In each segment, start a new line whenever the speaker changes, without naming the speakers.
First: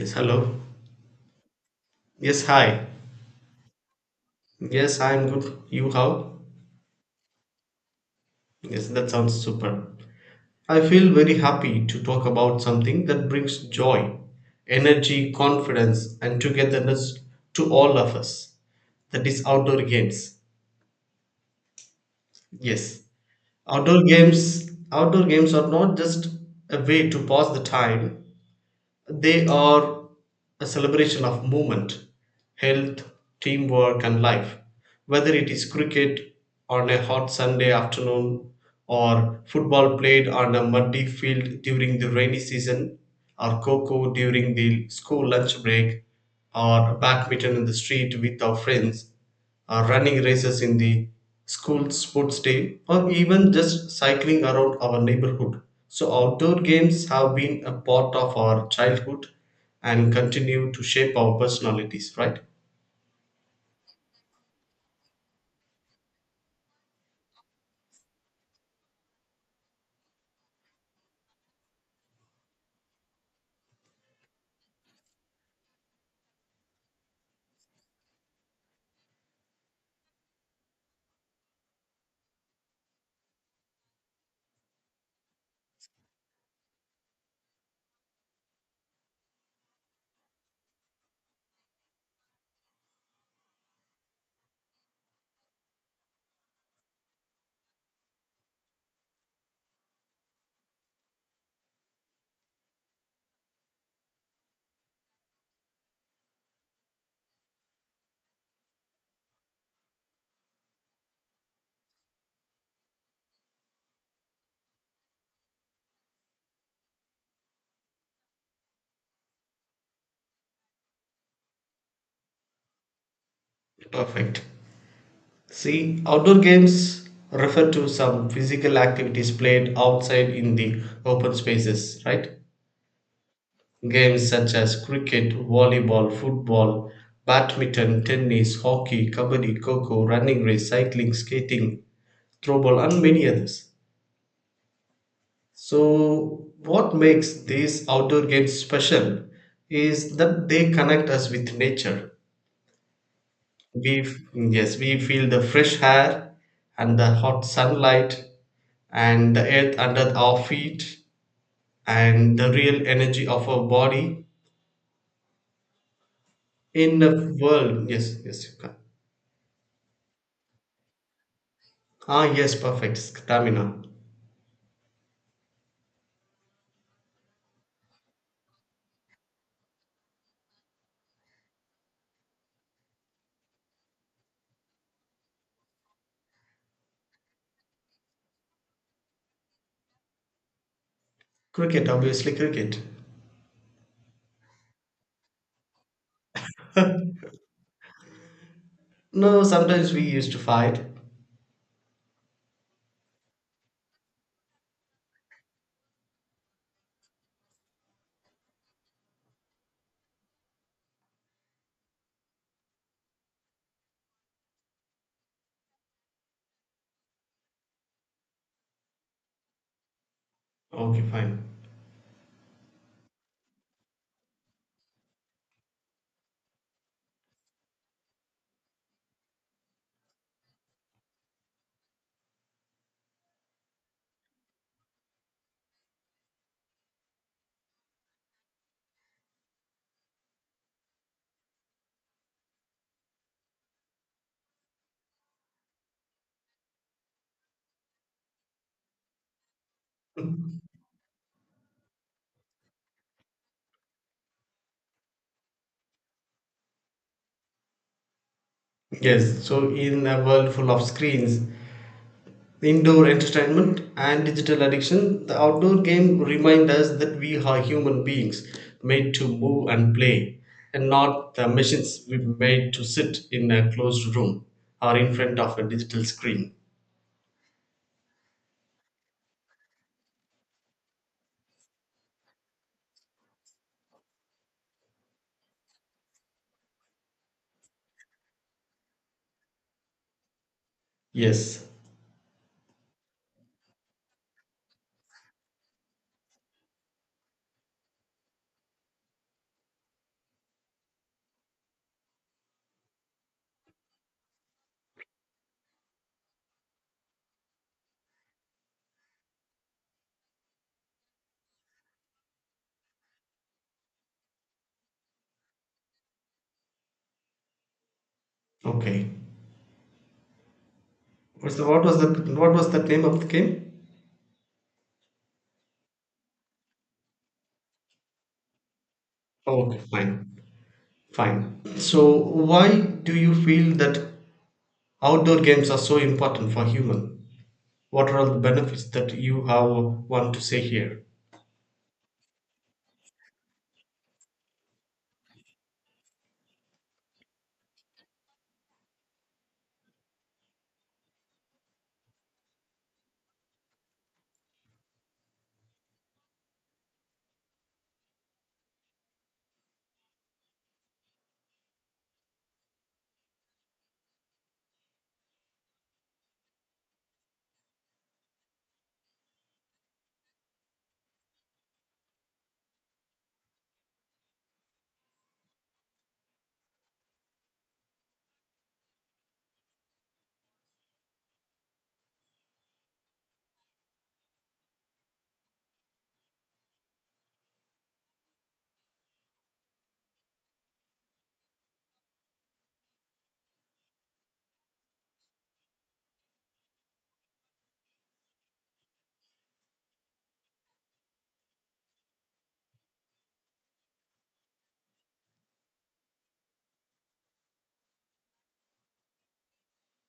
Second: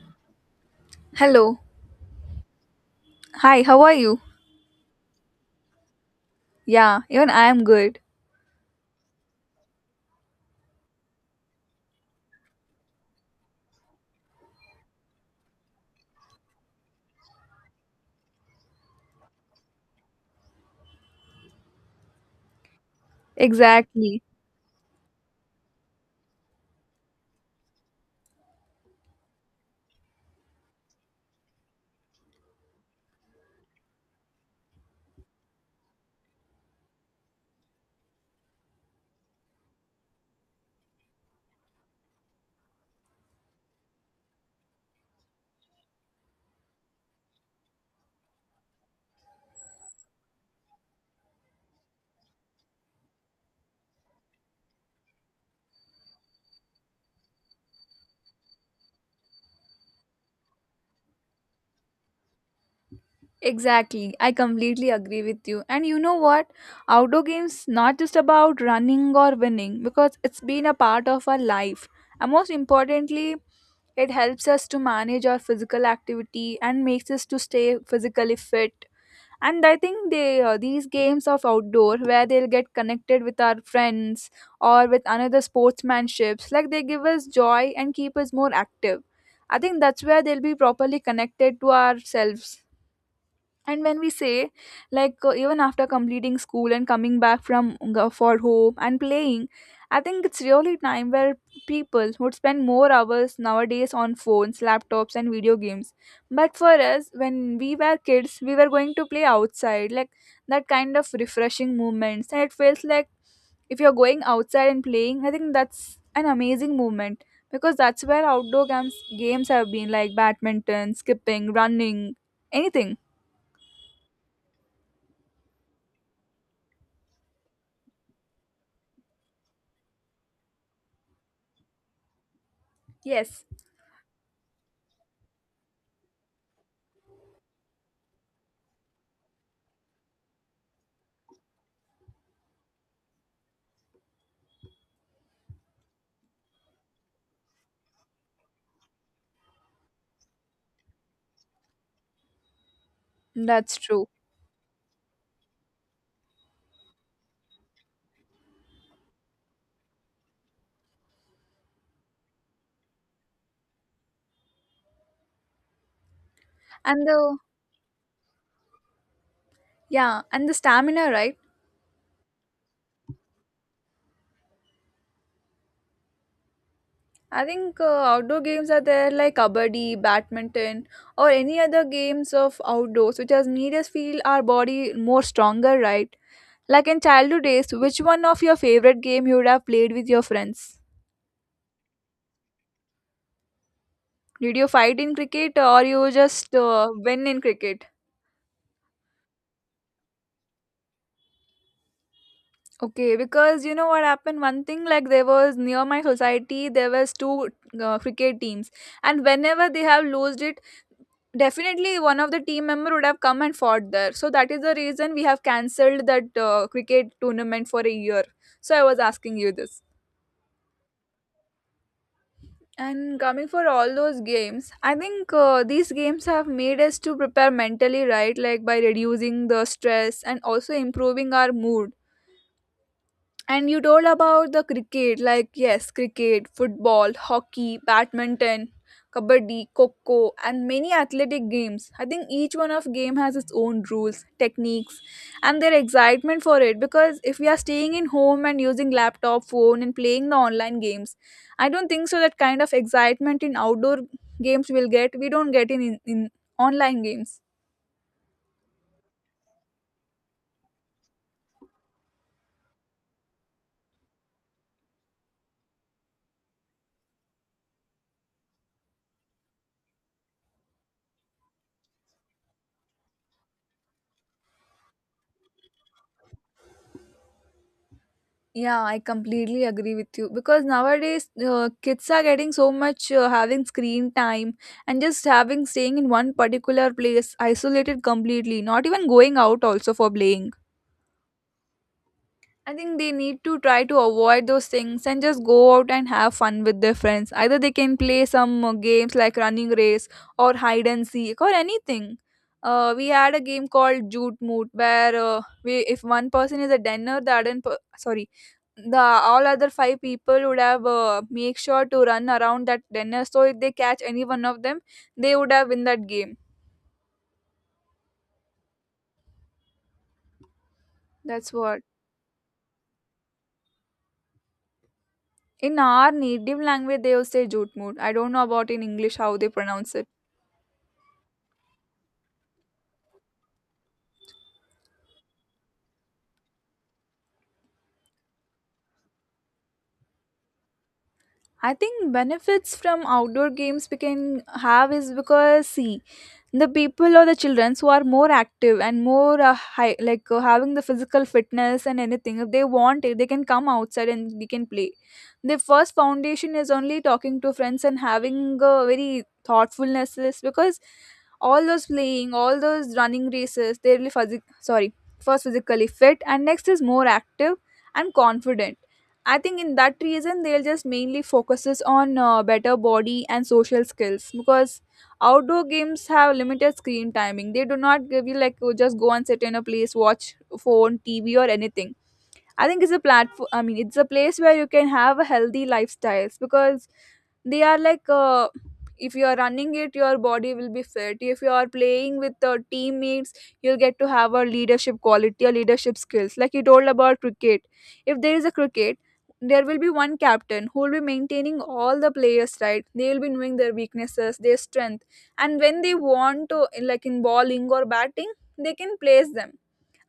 Yes, hello.
Hello.
Yes, hi.
Hi, how are you?
Yes, I am good. You how?
Yeah, even I am good.
Yes, that sounds super. I feel very happy to talk about something that brings joy, energy, confidence, and togetherness to all of us. That is outdoor games. Yes, outdoor
Exactly.
games. Outdoor games are not just a way to pass the time. They are a celebration of movement, health, teamwork, and life. Whether it is cricket on a hot Sunday afternoon, or football played on a muddy field during the rainy season, or cocoa during the school lunch break, or badminton in the street with our friends, or running races in the school sports day, or even just cycling around our neighborhood. So, outdoor games have been a part of our childhood and continue to shape our personalities, right?
Exactly. I completely agree with you. And you know what? Outdoor games not just about running or winning because it's been a part of our life. And most importantly, it helps us to manage our physical activity and makes us to stay physically fit. And I think they these games of outdoor where they'll get connected with our friends or with another sportsmanships, like they give us joy and keep us more active. I think that's where they'll be properly connected to ourselves. And when we say, like, even after completing school and coming back from for home and playing, I think it's really time where people would spend more hours nowadays on phones, laptops, and video games. But for us, when we were kids, we were going to play outside, like that kind of refreshing movements. And it feels like if you're going outside and playing, I think that's an amazing movement, because that's where outdoor games have been, like badminton, skipping, running, anything.
Perfect. See, outdoor games refer to some physical activities played outside in the open spaces, right?
Yes.
Games such as cricket, volleyball, football, badminton, tennis, hockey, kabaddi, coco, running race, cycling, skating, throw ball and many others. So, what makes these outdoor games special is that they connect us with nature.
That's true.
Yes, we feel the fresh air and the hot sunlight and the earth under our feet and the real energy of our body in
And
a
the
world. Yes, yes, you can.
yeah, and the stamina, right?
Ah, yes, perfect. Stamina.
I think outdoor games are there, like kabaddi, badminton, or any other games of outdoors, which has made us feel our body more stronger, right? Like in childhood days, which one of your favorite game you would have played with your friends?
Cricket, obviously, cricket.
Did you fight in cricket, or you just win in cricket?
No, sometimes we used to fight.
Okay, because you know what happened? One thing, like there was near my society, there was two cricket teams, and whenever they have lost it, definitely one of the team member would have come and fought there. So that is the reason we have cancelled that cricket tournament for a year. So I was asking you this.
Okay, fine.
And coming for all those games, I think these games have made us to prepare mentally, right? Like by reducing the stress and also improving our mood. And you told about the cricket, like yes, cricket, football, hockey, badminton, kabaddi, coco, and many athletic games. I think each one of game has its own rules, techniques, and their excitement for it. Because if we are staying in home and using laptop, phone, and playing the online games, I don't think so that kind of excitement in outdoor games will get. We don't get in online games.
Yes, so in a world full of screens, indoor entertainment, and digital addiction, the outdoor game remind us that we are human beings made to move and play, and not the machines we made to sit in a closed room or in front of a digital screen.
Yeah, I completely agree with you, because nowadays kids are getting so much having screen time, and just having staying in one particular place isolated completely, not even going out also for playing.
Yes.
I think they need to try to avoid those things and just go out and have fun with their friends. Either they can play some games like running race or hide and seek or anything. We had a game called Jute Moot where, we, if one person is a dinner, the all other five people would have make sure to run around that dinner, so if they catch any one of them, they would have win that game.
Okay.
That's what.
What was the? What was the name of the game?
In our native language they will say Jute Mood, I don't know about in English how they
Oh, okay,
pronounce it.
fine, fine. So, why do you feel that outdoor games are so important for human? What are all the benefits that you have want to say here?
I think benefits from outdoor games we can have is because, see, the people or the children who are more active and more, high, like, having the physical fitness and anything, if they want it, they can come outside and they can play. The first foundation is only talking to friends and having, very thoughtfulness is because all those playing, all those running races, they're really physic- sorry first physically fit, and next is more active and confident. I think in that reason they'll just mainly focuses on, better body and social skills, because outdoor games have limited screen timing. They do not give you, like, you just go and sit in a place, watch phone, TV, or anything. I think it's a platform, I mean, it's a place where you can have a healthy lifestyles, because they are, like, if you are running it, your body will be fit. If you are playing with the teammates, you'll get to have a leadership quality or leadership skills, like you told about cricket. If there is a cricket, there will be one captain who will be maintaining all the players, right? They will be knowing their weaknesses, their strength. And when they want to, like in bowling or batting, they can place them.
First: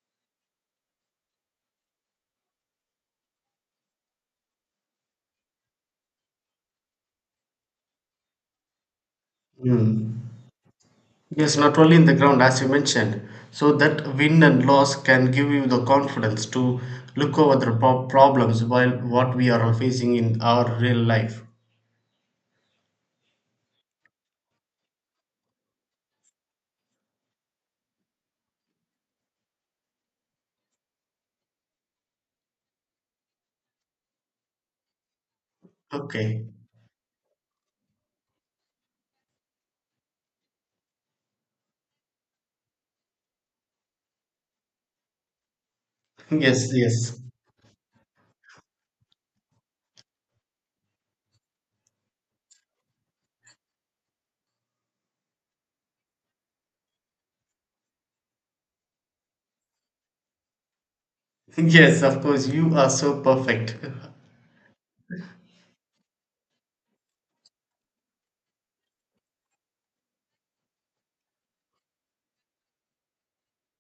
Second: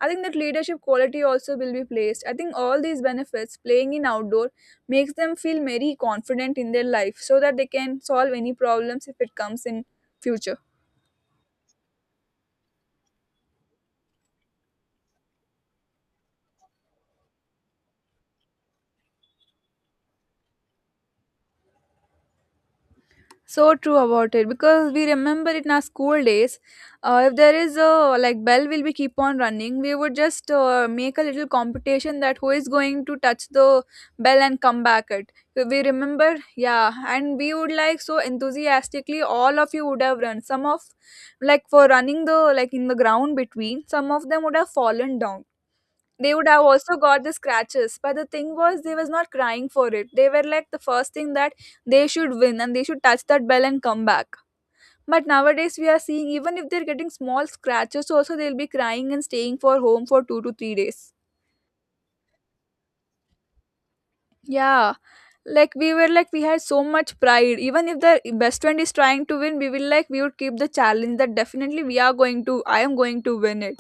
I think that leadership quality also will be placed. I think all these benefits playing in outdoor makes them feel very confident in their life, so that they can solve any problems if it comes in
Mm.
future.
Yes, not only in the ground, as you mentioned. So that win and loss can give you the confidence to look over the problems while what we are all facing in our real life.
So true about it, because we remember it in our school days. If there is a, like, bell will be keep on running, we would just make a little competition that who is going to touch the bell and come back it. We remember,
Okay.
yeah, and we would, like, so enthusiastically, all of you would have run. Some of, like, for running the, like, in the ground between, some of them would have fallen down. They would have
Yes,
also
yes.
got the scratches, but the thing was they was not crying for it. They were like the first thing that they should win and they should touch that bell and come back. But nowadays we are seeing, even if they're getting small scratches also, they'll be crying and staying for home for 2 to 3 days.
Yes, of course, you are so perfect.
Yeah, like, we were, like, we had so much pride, even if the best friend is trying to win, we will, like, we would keep the challenge that definitely we are going to I am going to win it.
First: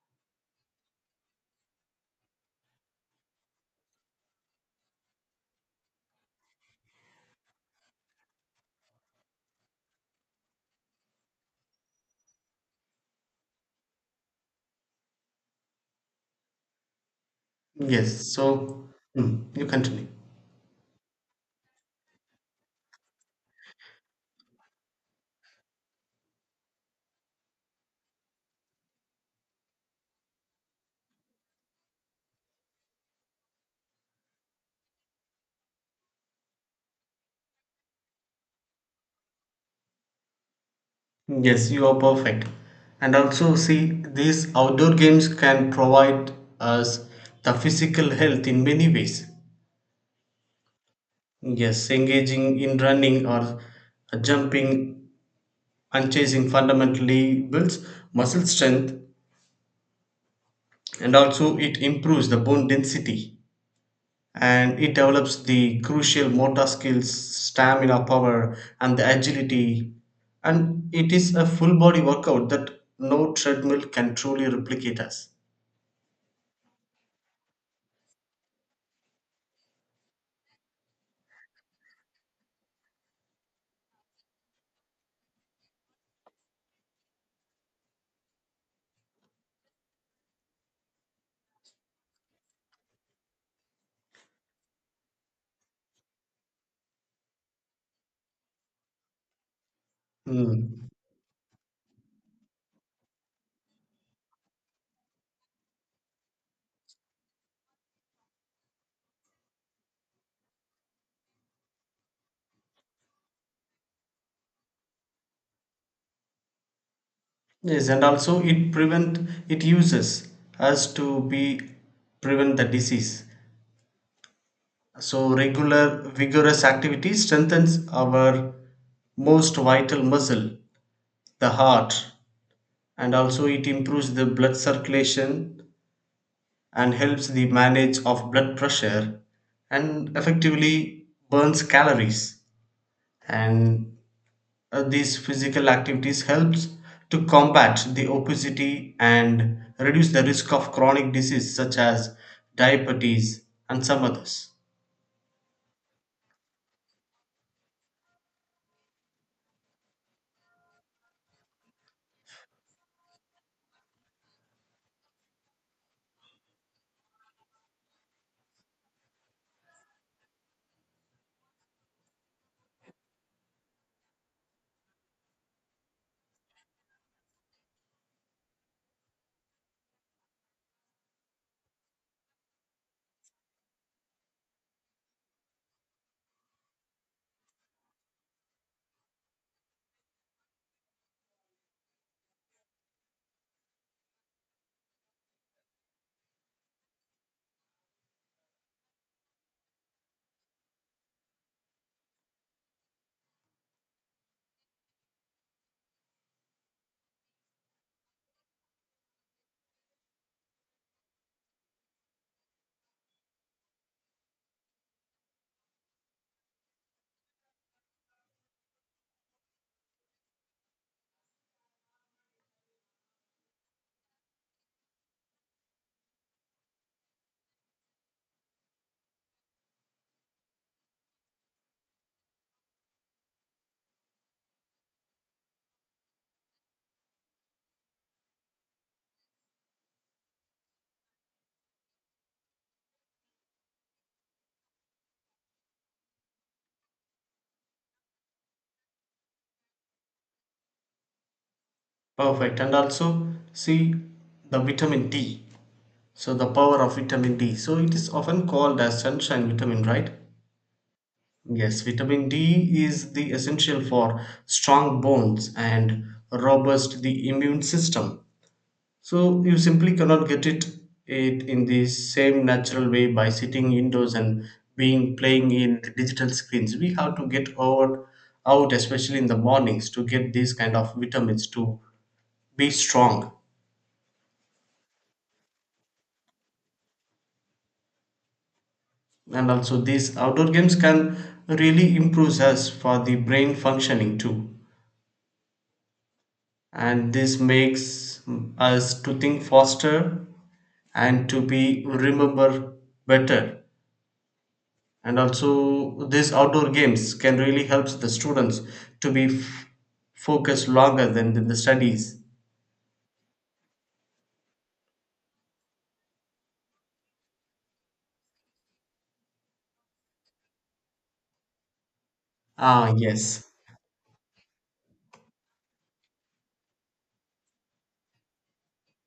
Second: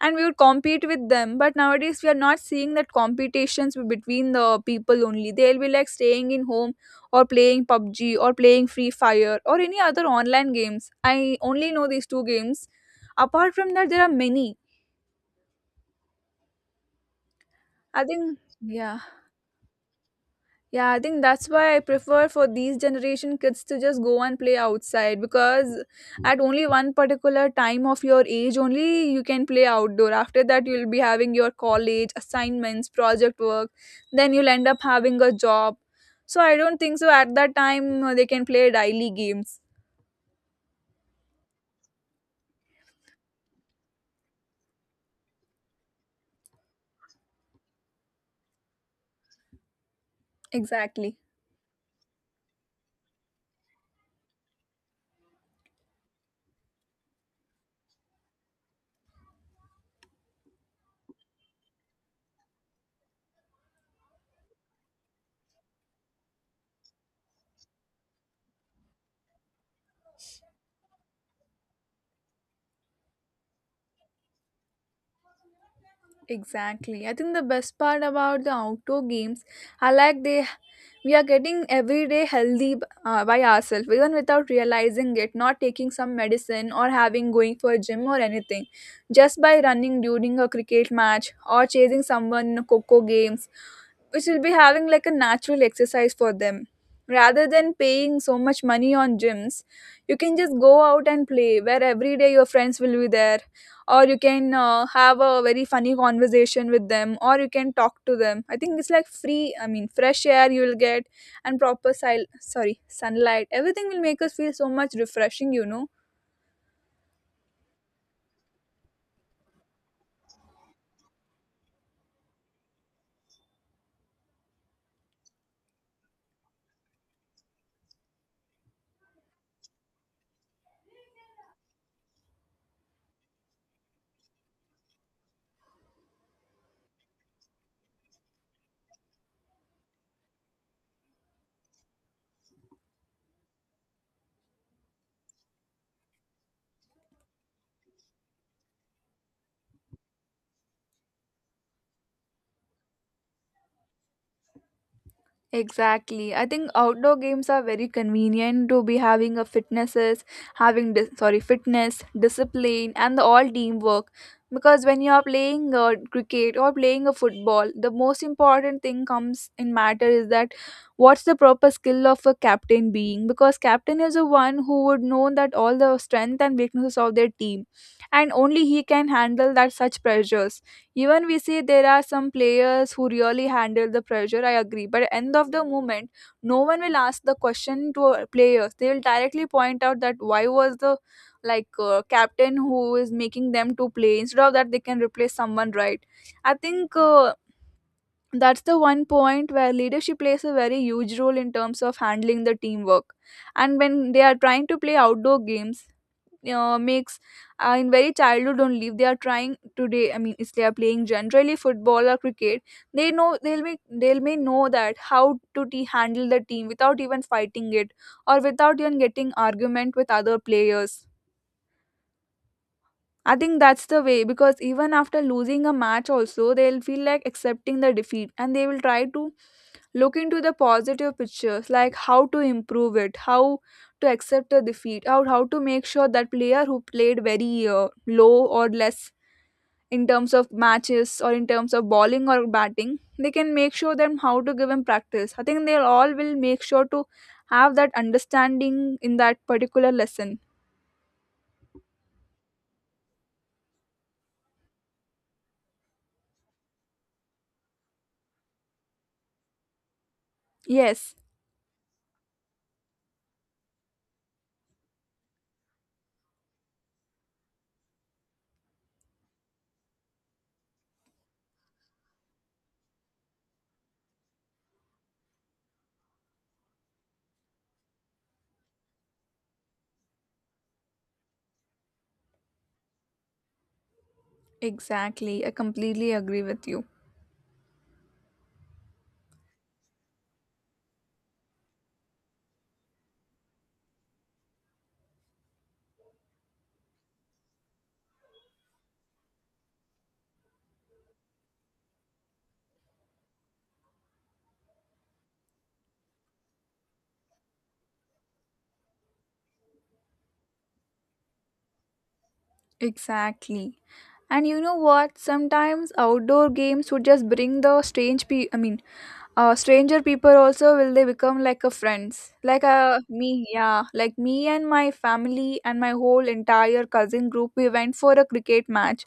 And we would compete with them. But nowadays we are not seeing that competitions between the people, only they'll be, like, staying in home or playing PUBG or playing Free Fire or any other online games. I only know these two games, apart from that there are many. i
Yes,
think
so
yeah
mm, you continue.
Yeah, I think that's why I prefer for these generation kids to just go and play outside, because at only one particular time of your age only you can play outdoor. After that you'll be having your college assignments, project work, then you'll end up having a job. So I don't think so at that time they can play daily games.
Yes, you are perfect. And also, see, these outdoor games can provide us the physical health in many ways.
Exactly.
Yes, engaging in running or jumping and chasing fundamentally builds muscle strength and also it improves the bone density and it develops the crucial motor skills, stamina power, and the agility. And it is a full body workout that no treadmill can truly replicate us.
Exactly. I think the best part about the outdoor games are, like, they we are getting everyday healthy, by ourselves, even without realizing it. Not taking some medicine or having going for a gym or anything, just by running during a cricket match or chasing someone in a coco games, which will be having like a natural exercise for them, rather than paying so much money on gyms. You can just go
Mm.
out and play, where every day your friends will be there, or you can have a very funny conversation with them, or you can talk to them. I think it's, like, free, I mean, fresh air you will get, and proper sil- sorry sunlight. Everything will make us feel so much refreshing.
Yes, and also it uses us to be prevent the disease. So regular vigorous activity strengthens our most vital muscle, the heart, and also it improves the blood circulation and helps the manage of blood pressure and effectively burns calories and these physical activities helps to combat the obesity and reduce the risk of chronic disease such as diabetes and some others.
Exactly. I think outdoor games are very convenient to be having a fitnesses, having fitness, discipline, and the all teamwork, because when you are playing cricket or playing a football, the most important thing comes in matter is that what's the proper skill of a captain being, because captain is the one who would know that all the strength and weaknesses of their team, and only he can handle that such pressures. Even we see there are some players who really handle the pressure, I agree, but end of the moment no one will ask the question to our players. They will directly point out that why was the, like, captain who is making them to play, instead of that they can replace someone, right? I think that's the one point where leadership plays a very huge role in terms of handling the teamwork. And when they are trying to play outdoor games, makes, in very childhood only, if they are trying today, I mean, if they are playing generally football or cricket, they know they'll may know that how to handle the team without even fighting it or without even getting argument with other players. I think that's the way, because even after losing a match also, they'll feel like accepting the defeat, and they will try to look into the positive pictures, like how to improve it, how to accept the defeat, or how to make sure that player who played very low or less in terms of matches or in terms of bowling or batting, they can make sure them how to give him practice. I think they'll all will make sure to have that understanding in that particular lesson.
Perfect, and also see the vitamin D, so the power of vitamin D, so it is often called as sunshine vitamin, right?
Yes,
Yes, vitamin D is the essential for strong bones and robust the immune system. So you simply cannot get it it in the same natural way by sitting indoors and being playing in the digital screens. We have to get out out, especially in the mornings, to get these kind of vitamins to be strong.
exactly. I completely agree with you.
And also these outdoor games can really improve us for the brain functioning too. And this makes us to think faster and to be remember better, and also these outdoor games can really help the students to focused longer than the studies.
Exactly. And you know what? Sometimes outdoor games would just bring the stranger people also will they become like a friends. Like
Ah yes.
me, yeah. Like me and my family and my whole entire cousin group, we went for a cricket match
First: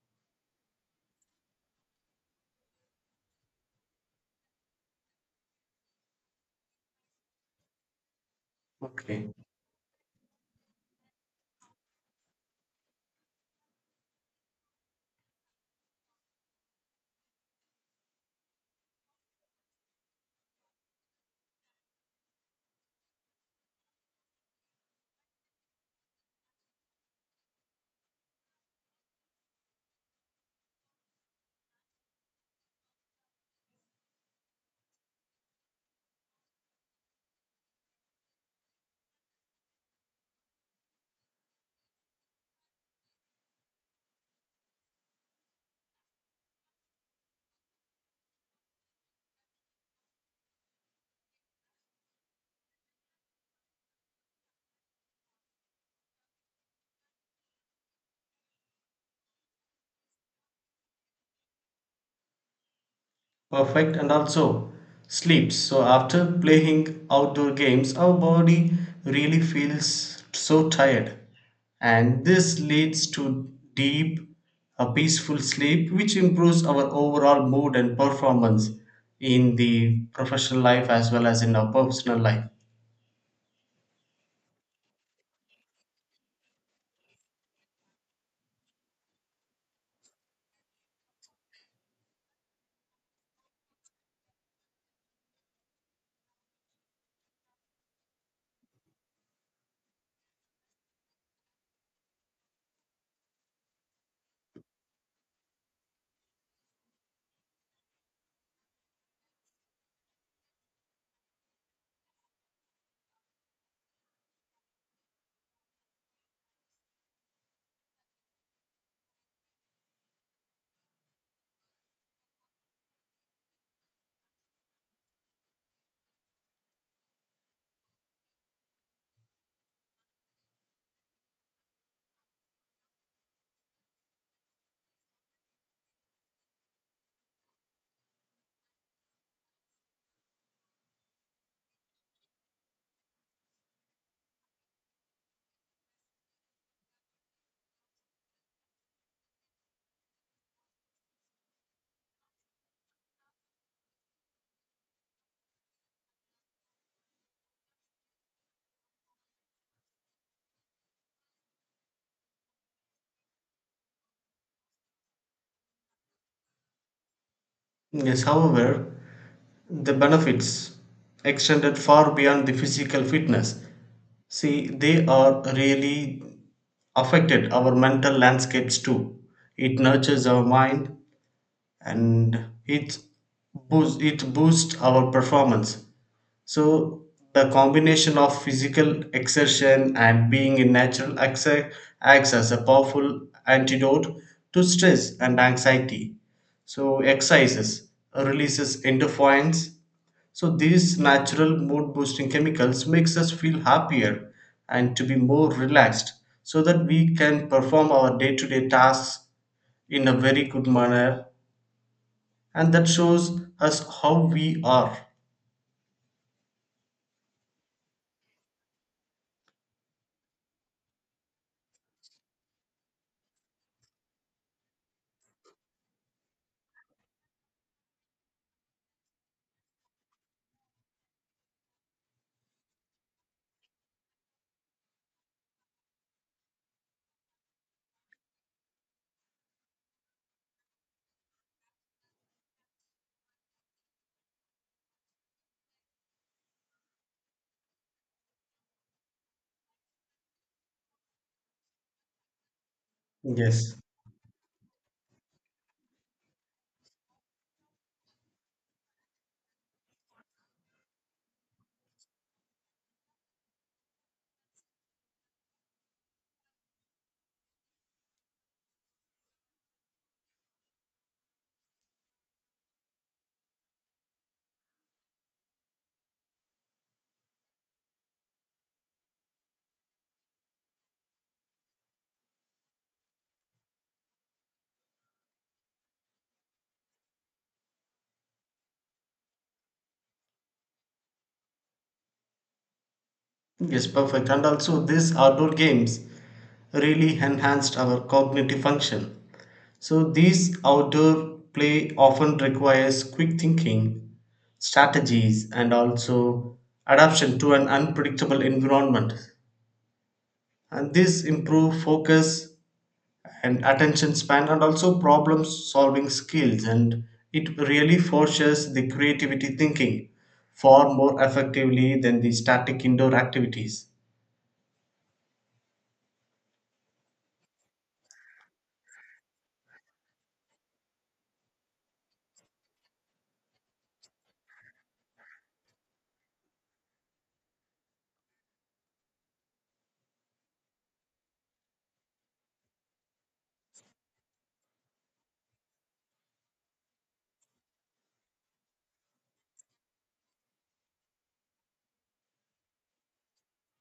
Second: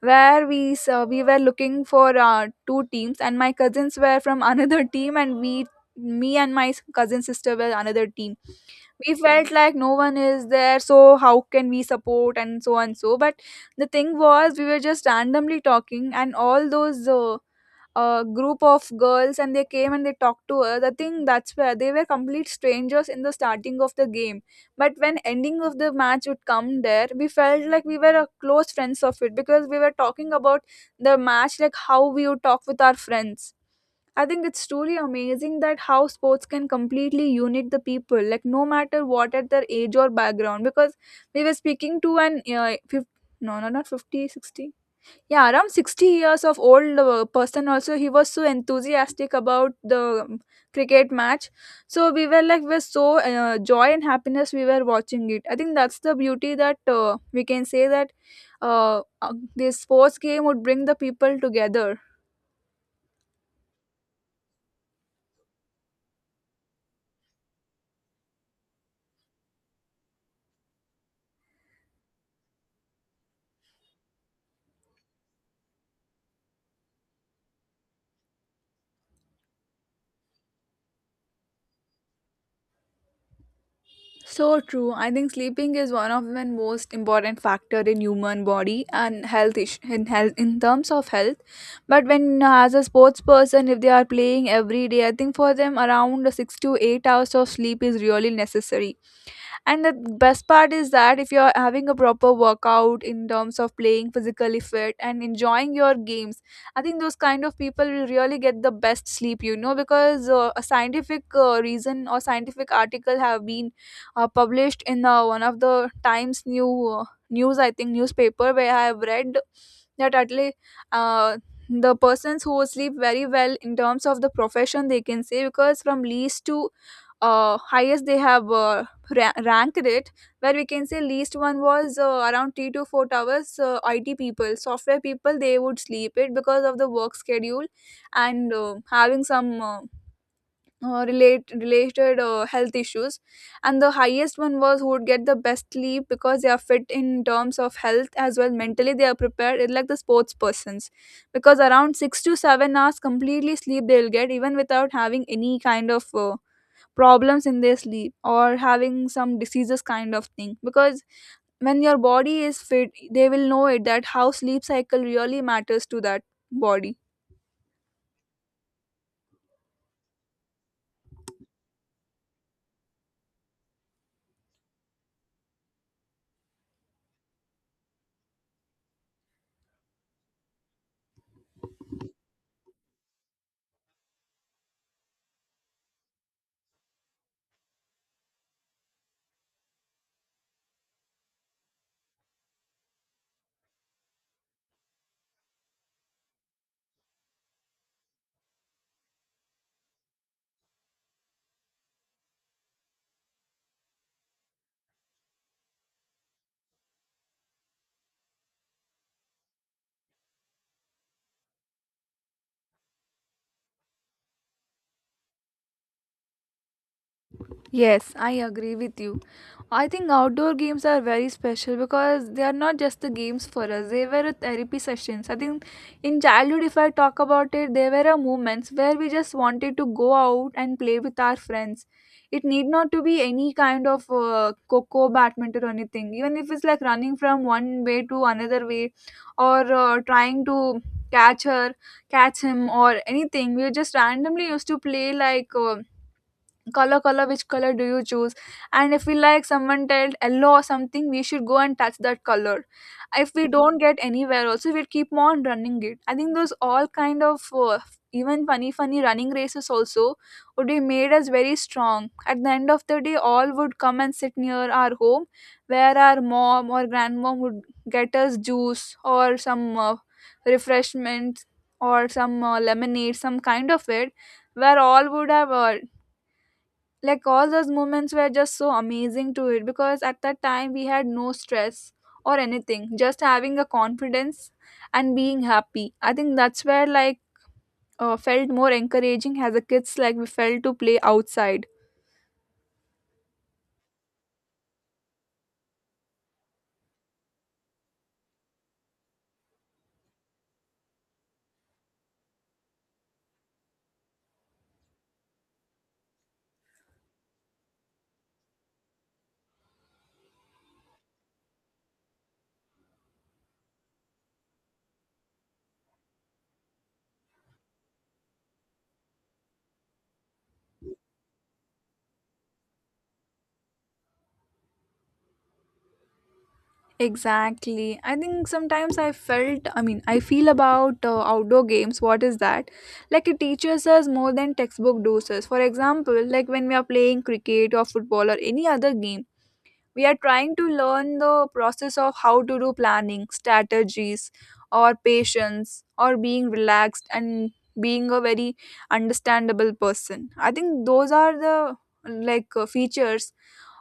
where we were looking for two teams and my cousins were from another team and we me and my cousin sister were another team. We
Okay,
felt like no one is there, so how can we support and so and so. But the thing was we were just randomly talking and all those group of girls and they came and they talked to us. I think that's where they were complete strangers in the starting of the game, but when ending of the match would come, there we felt like we were a close friends of it because we were talking about the match like how we would talk with our friends. I think it's truly amazing that how sports can completely unite the people, like no matter what at their age or background. Because we were speaking to an 50, no, no, not 50, 60. Yeah, around 60 years of old person also, he was so enthusiastic about the cricket match. So we were like, we're so joy and happiness we were watching it. I think that's the beauty that we can say that this sports game would bring the people together.
perfect, and also sleeps, so after playing outdoor games our body really feels so tired and this leads to deep a peaceful sleep which improves our overall mood and performance in the professional life as well as in our personal life.
So true. I think sleeping is one of the most important factor in human body and in health in terms of health. But when as a sports person, if they are playing every day, I think for them around 6 to 8 hours of sleep is really necessary, and the best part is that if you're having a proper workout in terms of playing physically fit and enjoying your games, I think those kind of people will really get the best sleep, you know, because a scientific reason or scientific article have been published in one of the times news, I think, newspaper, where I have read that at least uh, the persons who sleep very well in terms of the profession, they can say, because from least to highest they have ranked it, where we can say least one was around 3 to 4 hours. Uh, IT people, software people, they would sleep it because of the work schedule and having some related health issues. And the highest one was who would get the best sleep because they are fit in terms of health, as well mentally they are prepared. It's like the sports persons, because around 6 to 7 hours completely sleep they'll get even without having any kind of problems in their sleep or having some diseases kind of thing, because when your body is fit they will know it that how sleep cycle really matters to that body.
Yes, however, the benefits extended far beyond the physical fitness. See, they are really affected our mental landscapes too. It nurtures our mind, and it boosts our performance, so the combination of physical exertion and being in natural exer acts as a powerful antidote to stress and anxiety. So exercises releases endorphins, so these natural mood boosting chemicals makes us feel happier and to be more relaxed so that we can perform our day to day tasks in a very good manner, and that shows us how we are.
Yes, I agree with you. I think outdoor games are very special because they are not just the games for us, they were a therapy sessions. I think in childhood, if I talk about it, there were a moments where we just wanted to go out and play with our friends. It need not to be any kind of coco, badminton, or anything. Even if it's like running from one way to another way or trying to catch her, catch him, or anything, we just randomly used to play like. Color color, which color do you choose, and if we like someone told yellow or something we should go and touch that color. If we
Yes,
don't get anywhere also we'll keep on running it. I think those all kind of even funny funny running races also would be made us very strong. At the end of the day all would come and sit near our home where our mom or grandmom would get us juice or some refreshments or some lemonade, some kind of it, where all would have like all those moments were just so amazing to it because at that time we had no stress or anything, just having a confidence and being happy. I think that's where like felt more encouraging as a kids, like we felt to play outside.
yes, perfect, and also these outdoor games really enhanced our cognitive function, so these outdoor play often requires quick thinking strategies and also adaptation to an unpredictable environment, and this improve focus and attention span and also problem solving skills, and it really forces the creativity thinking far more effectively than the static indoor activities.
Exactly. I think sometimes I felt I mean I feel about outdoor games, what is that. Like it teaches us more than textbook doses. For example, like when we are playing cricket or football or any other game, we are trying to learn the process of how to do planning, strategies, or patience, or being relaxed, and being a very understandable person. I think those are the like features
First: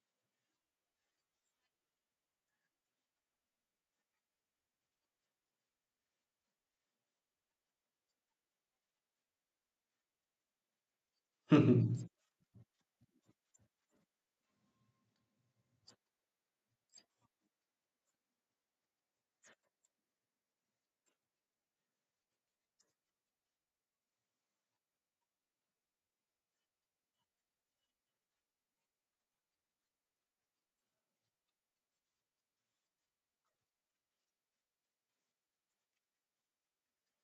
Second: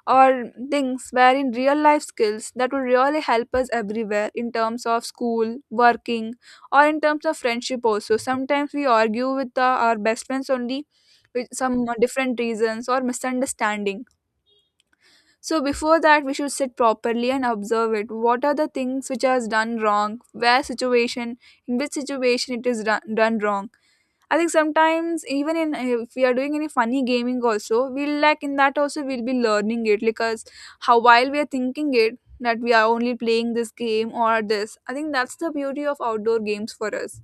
or things where in real life skills that will really help us everywhere in terms of school working or in terms of friendship. Also sometimes we argue with our best friends only with some
Mhm.
different reasons or misunderstanding. So before that, we should sit properly and observe it. What are the things which has done wrong? Where situation, in which situation it is done wrong? I think sometimes even in if we are doing any funny gaming also, we'll like in that also we'll be learning it because how while we are thinking it that we are only playing this game or this. I think that's the beauty of outdoor games for us.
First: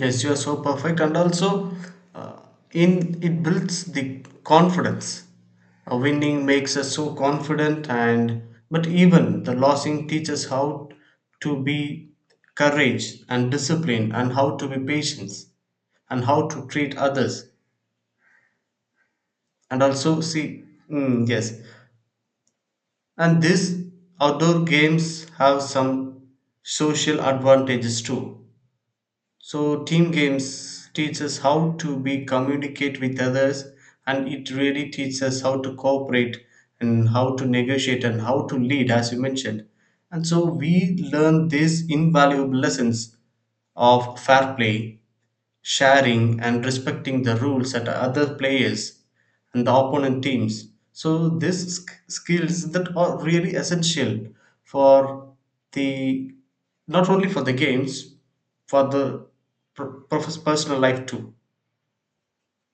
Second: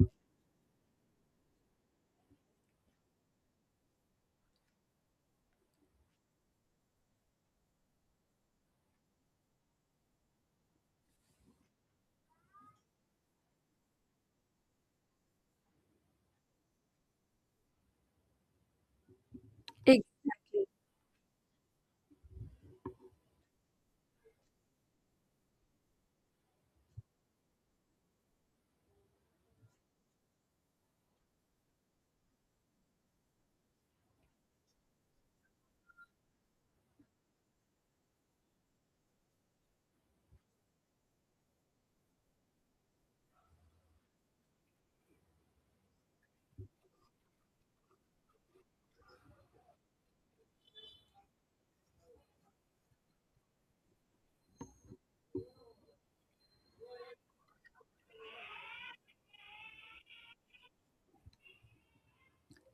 Yes, you are so perfect, and also uh, in it builds the confidence. A winning makes us so confident, and but even the losing teaches how to be courage and discipline and how to be patient and how to treat others, and
Exactly.
also see mm, yes, and these outdoor games have some social advantages too. So team games teach us how to be communicate with others, and it really teaches us how to cooperate and how to negotiate and how to lead, as you mentioned. And so we learn these invaluable lessons of fair play, sharing, and respecting the rules at other players and the opponent teams. So these skills that are really essential for the not only for the games, for the personal life too.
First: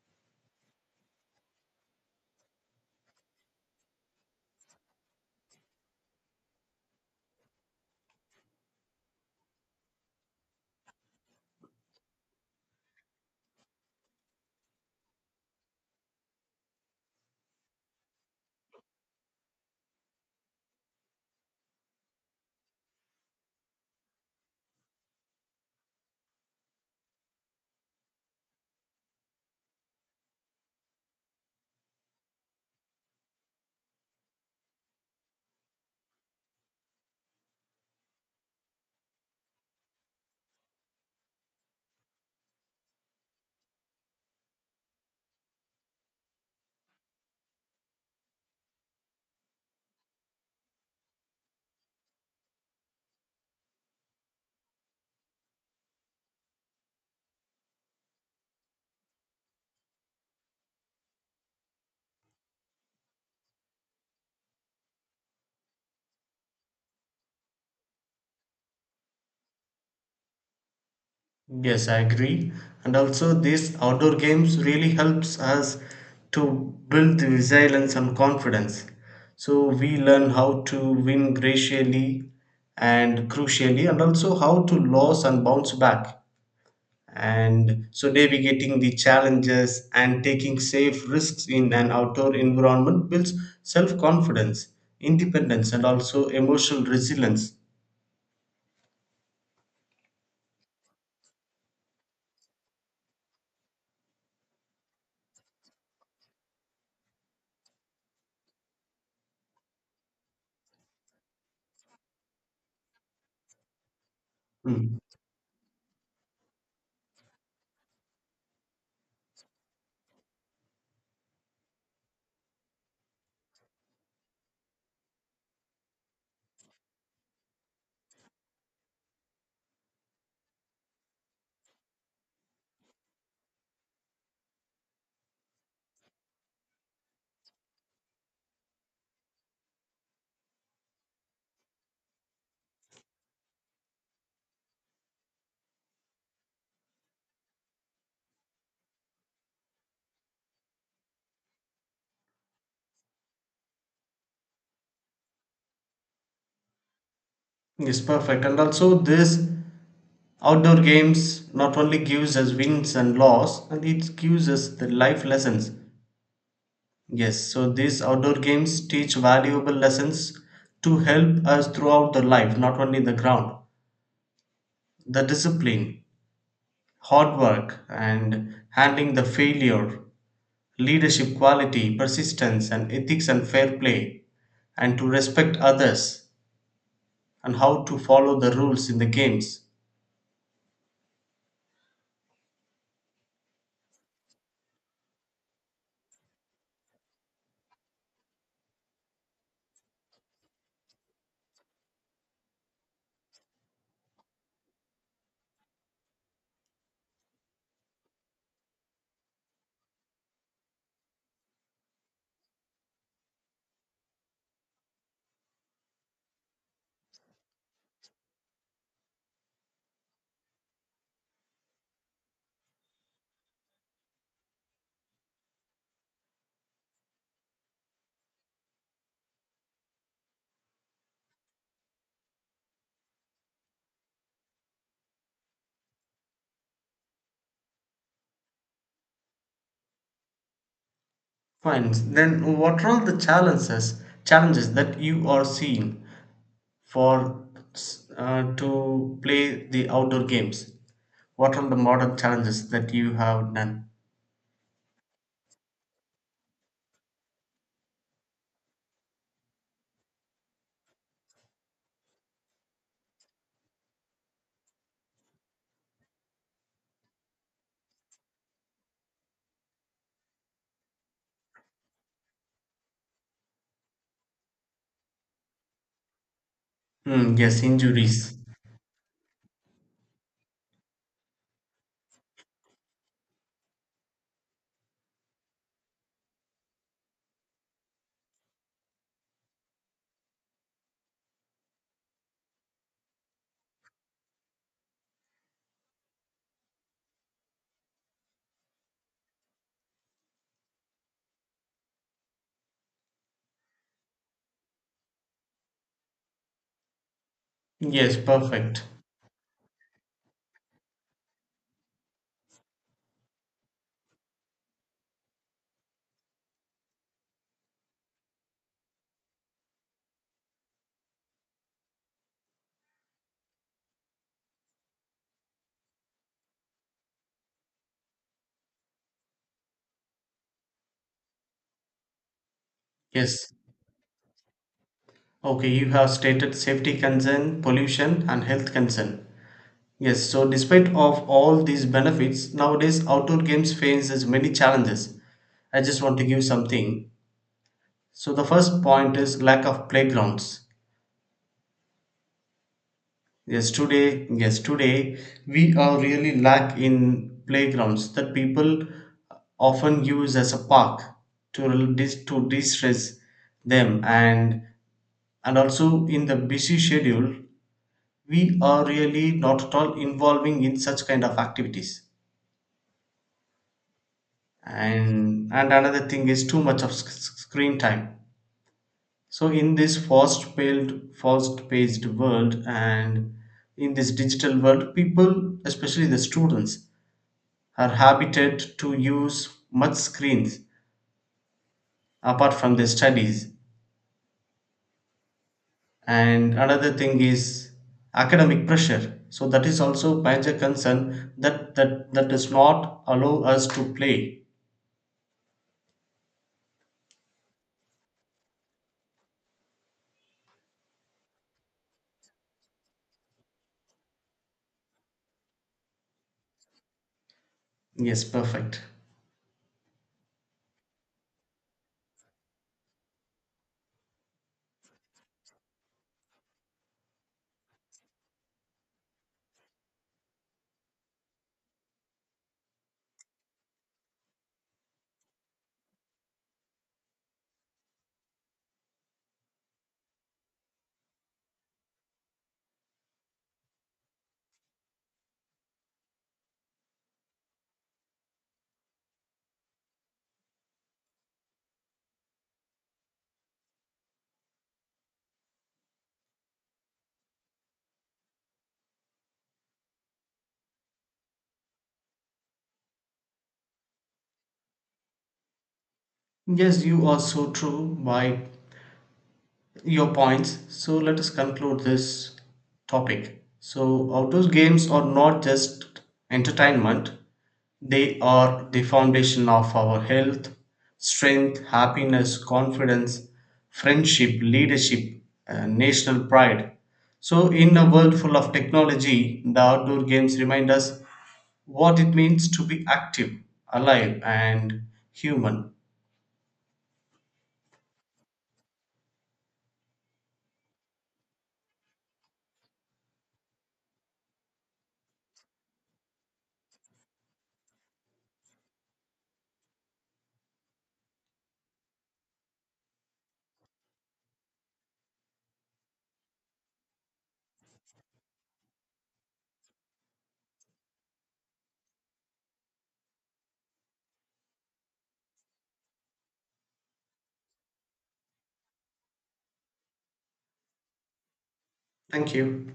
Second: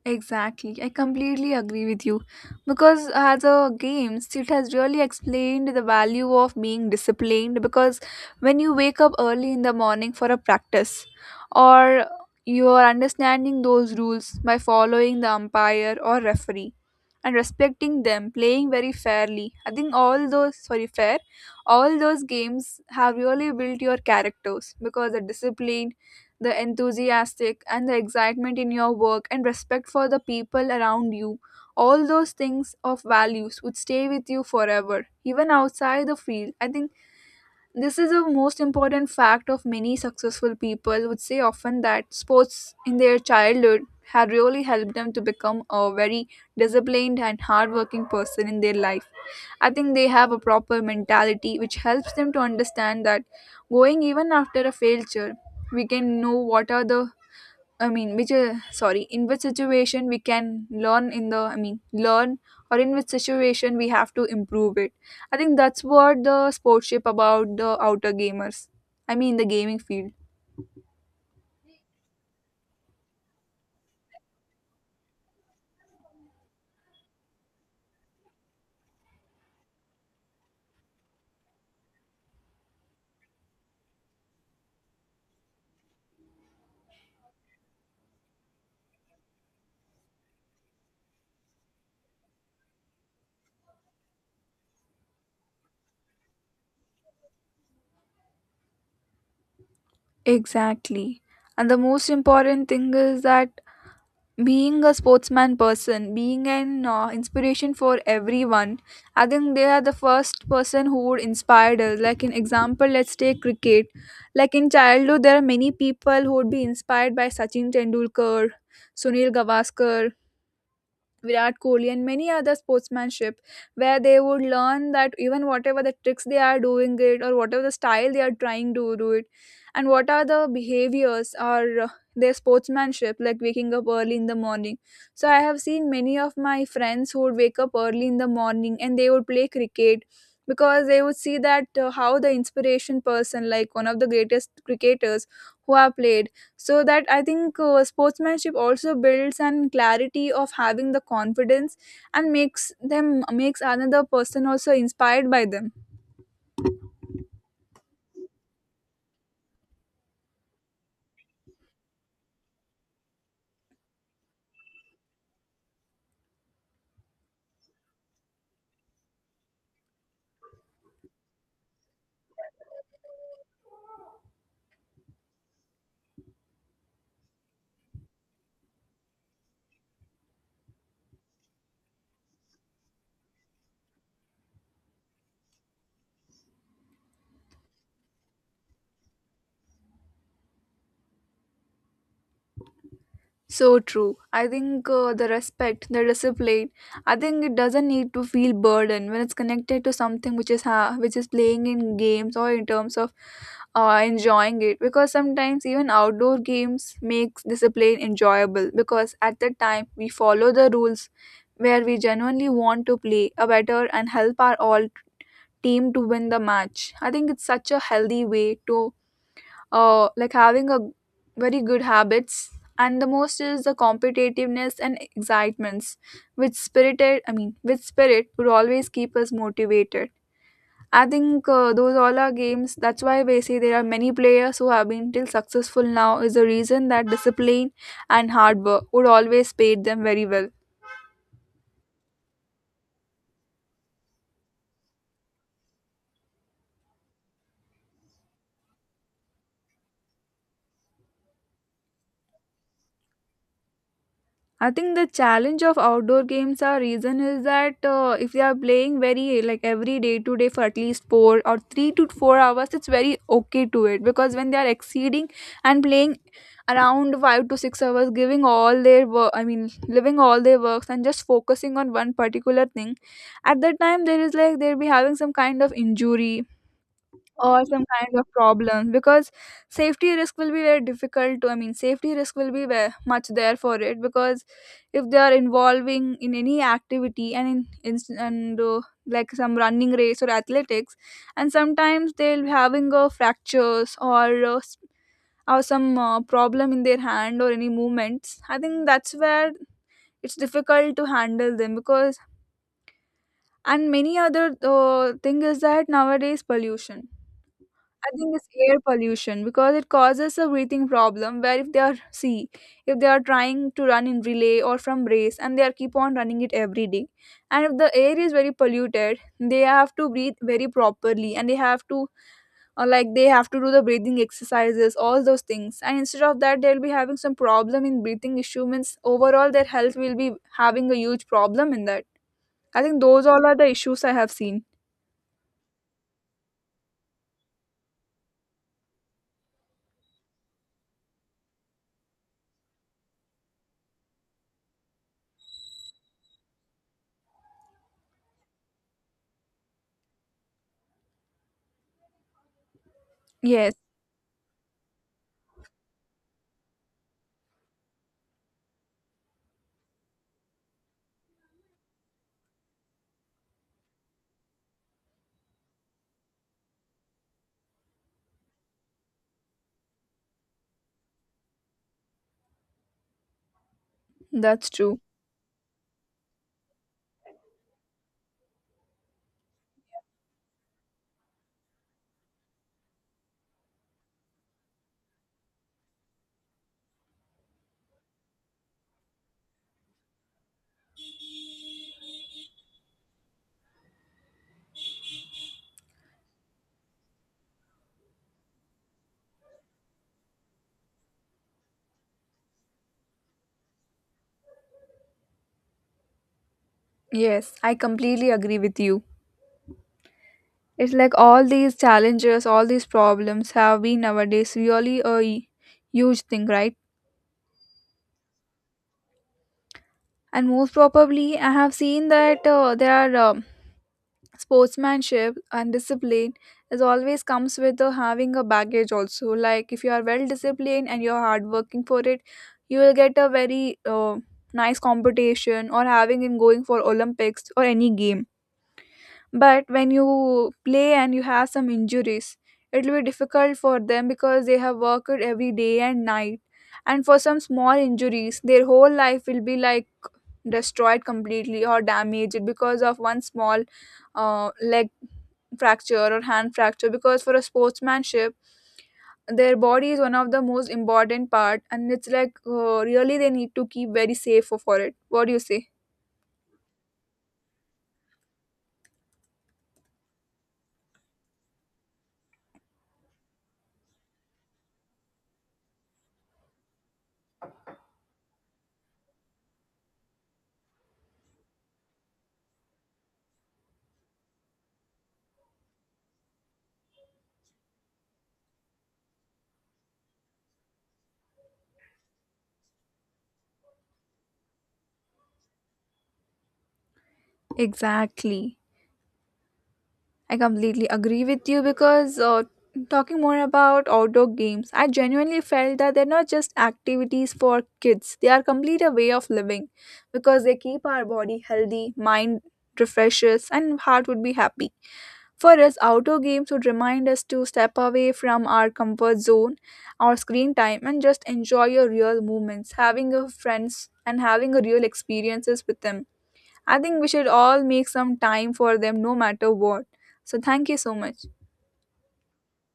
Exactly. I completely agree with you. Because as a games, it has really explained the value of being disciplined, because when you wake up early in the morning for a practice or you are understanding those rules by following the umpire or referee and respecting them, playing very fairly. I think all those sorry fair, all those games have really built your characters, because the discipline, the enthusiastic and the excitement in your work and respect for the people around you, all those things of values would stay with you forever even outside the field. I think this is a most important fact of many successful people would say often that sports in their childhood had really helped them to become a very disciplined and hardworking person in their life. I think they have a proper mentality which helps them to understand that going even after a failure, we can know what are the I mean, which sorry, in which situation we can learn in the I mean learn or in which situation we have to improve it. I think that's what the sportship about the outer gamers. I mean, the gaming field.
Yes, I agree. And also these outdoor games really helps us to build the resilience and confidence. So we learn how to win graciously and crucially and also how to lose and bounce back. And so navigating the challenges and taking safe risks in an outdoor environment builds self-confidence, independence, and also emotional resilience.
Exactly. And the most important thing is that being a sportsman person, being an inspiration for everyone. I think they are the first person who would inspire us, like an example. Let's take cricket. Like in
Mm.
childhood there are many people who would be inspired by Sachin Tendulkar, Sunil Gavaskar, Virat Kohli, and many other sportsmanship, where they would learn that even whatever the tricks they are doing it or whatever the style they are trying to do it, and what are the behaviors or their sportsmanship, like waking up early in the morning. So I have seen many of my friends who would wake up early in the morning and they would play cricket, because they would see that how the inspiration person, like one of the greatest cricketers who have played. So that I think sportsmanship also builds an clarity of having the confidence and makes them makes another person also inspired by them.
Yes, perfect. And also this, outdoor games not only gives us wins and loss, and it gives us the life lessons. Yes, so these outdoor games teach valuable lessons to help us throughout the life, not only the ground. The discipline, hard work, and handling the failure, leadership quality, persistence, and ethics and fair play, and to respect others, and how to follow the rules in the games.
So true. I think the respect, the discipline, I think it doesn't need to feel burden when it's connected to something which which is playing in games or in terms of enjoying it, because sometimes even outdoor games makes discipline enjoyable, because at that time we follow the rules where we genuinely want to play a better and help our all team to win the match. I think it's such a healthy way to like having a very good habits, and the most is the competitiveness and excitements which spirited I mean with spirit would always keep us motivated. I think those all are games. That's why we say there are many players who have been till successful now, is the reason that discipline and hard work would always pay them very well.
Fine. Then what are the challenges that you are seeing for to play the outdoor games? What are the modern challenges that you have done?
I think the challenge of outdoor games are reason is that if they are playing very like every day to day for at least 4 or 3 to 4 hours, it's very okay to it, because when they are exceeding and playing around 5 to 6 hours, giving all their work, I mean, living all their works and just focusing on one particular thing, at that time there is like they'll be having some kind of injury
Hmm, yes,
or some kinds of
injuries.
problems, because safety risk will be very difficult to I mean safety risk will be very much there for it, because if they are involving in any activity and in and like some running race or athletics, and sometimes they'll be having fractures or some problem in their hand or any movements. I think that's where it's difficult to handle them because, and many other thing is that nowadays pollution. I
Yes,
think it's air
perfect.
pollution, because it causes a breathing problem where if they are see if they are trying to run in relay or from race and they are keep on running it every day, and if the air is very polluted, they have to breathe very properly and they have to, or like they have to do the breathing exercises all those things, and instead of that they'll be having some problem in breathing issue means overall their health will be having a huge problem in that. I think those all
Yes.
are the issues I have seen.
Okay, you have stated safety concern, pollution, and health concern. Yes, so despite of all these benefits, nowadays outdoor games faces many challenges. I just want to give something. So the first point is lack of playgrounds.
Yes,
Yes, today we are really lack in playgrounds that people often use as a park to to de-stress them, and also in the busy schedule we are really not at all involving in such kind of activities.
that's true.
And another thing is too much of screen time. So in this fast-paced world and in this digital world, people, especially the students, are habited to use much screens apart from their studies. And another thing is academic pressure. So that is also major concern that does not allow us to play.
Yes, I completely agree with you. It's like all these challenges, all these problems have been nowadays really a huge thing, right?
Yes, perfect.
And most probably, I have seen that there are sportsmanship and discipline is always comes with having a baggage also. Like if you are well disciplined and you're hard working for it, you will get a very nice competition or having in going for Olympics or any game, but when you play and you have some injuries it will be difficult for them because they have worked every day and night, and for some small injuries their whole life will be like destroyed completely or damaged because of one small leg fracture or hand fracture, because for a sportsmanship their body is one of the most important part, and it's like really they need to keep very safe for it. What do you say?
Yes, you are so true. Bye your points. So let us conclude this topic. So outdoor games are not just entertainment, they are the foundation of our health, strength, happiness, confidence, friendship, leadership, national pride. So in a world full of technology, the outdoor games remind us what it means to be active, alive, and human.
Exactly. I completely agree with you, because talking more about outdoor games, I genuinely felt that they're not just activities for kids, they are complete a way of living, because they keep our body healthy, mind refreshes, and heart would be happy. For us, outdoor games would remind us to step away from our comfort zone, our screen time, and just enjoy your real moments, having a friends and having a real experiences with them. I think we should all make some time for them no matter what. So, thank you so much.
Thank you.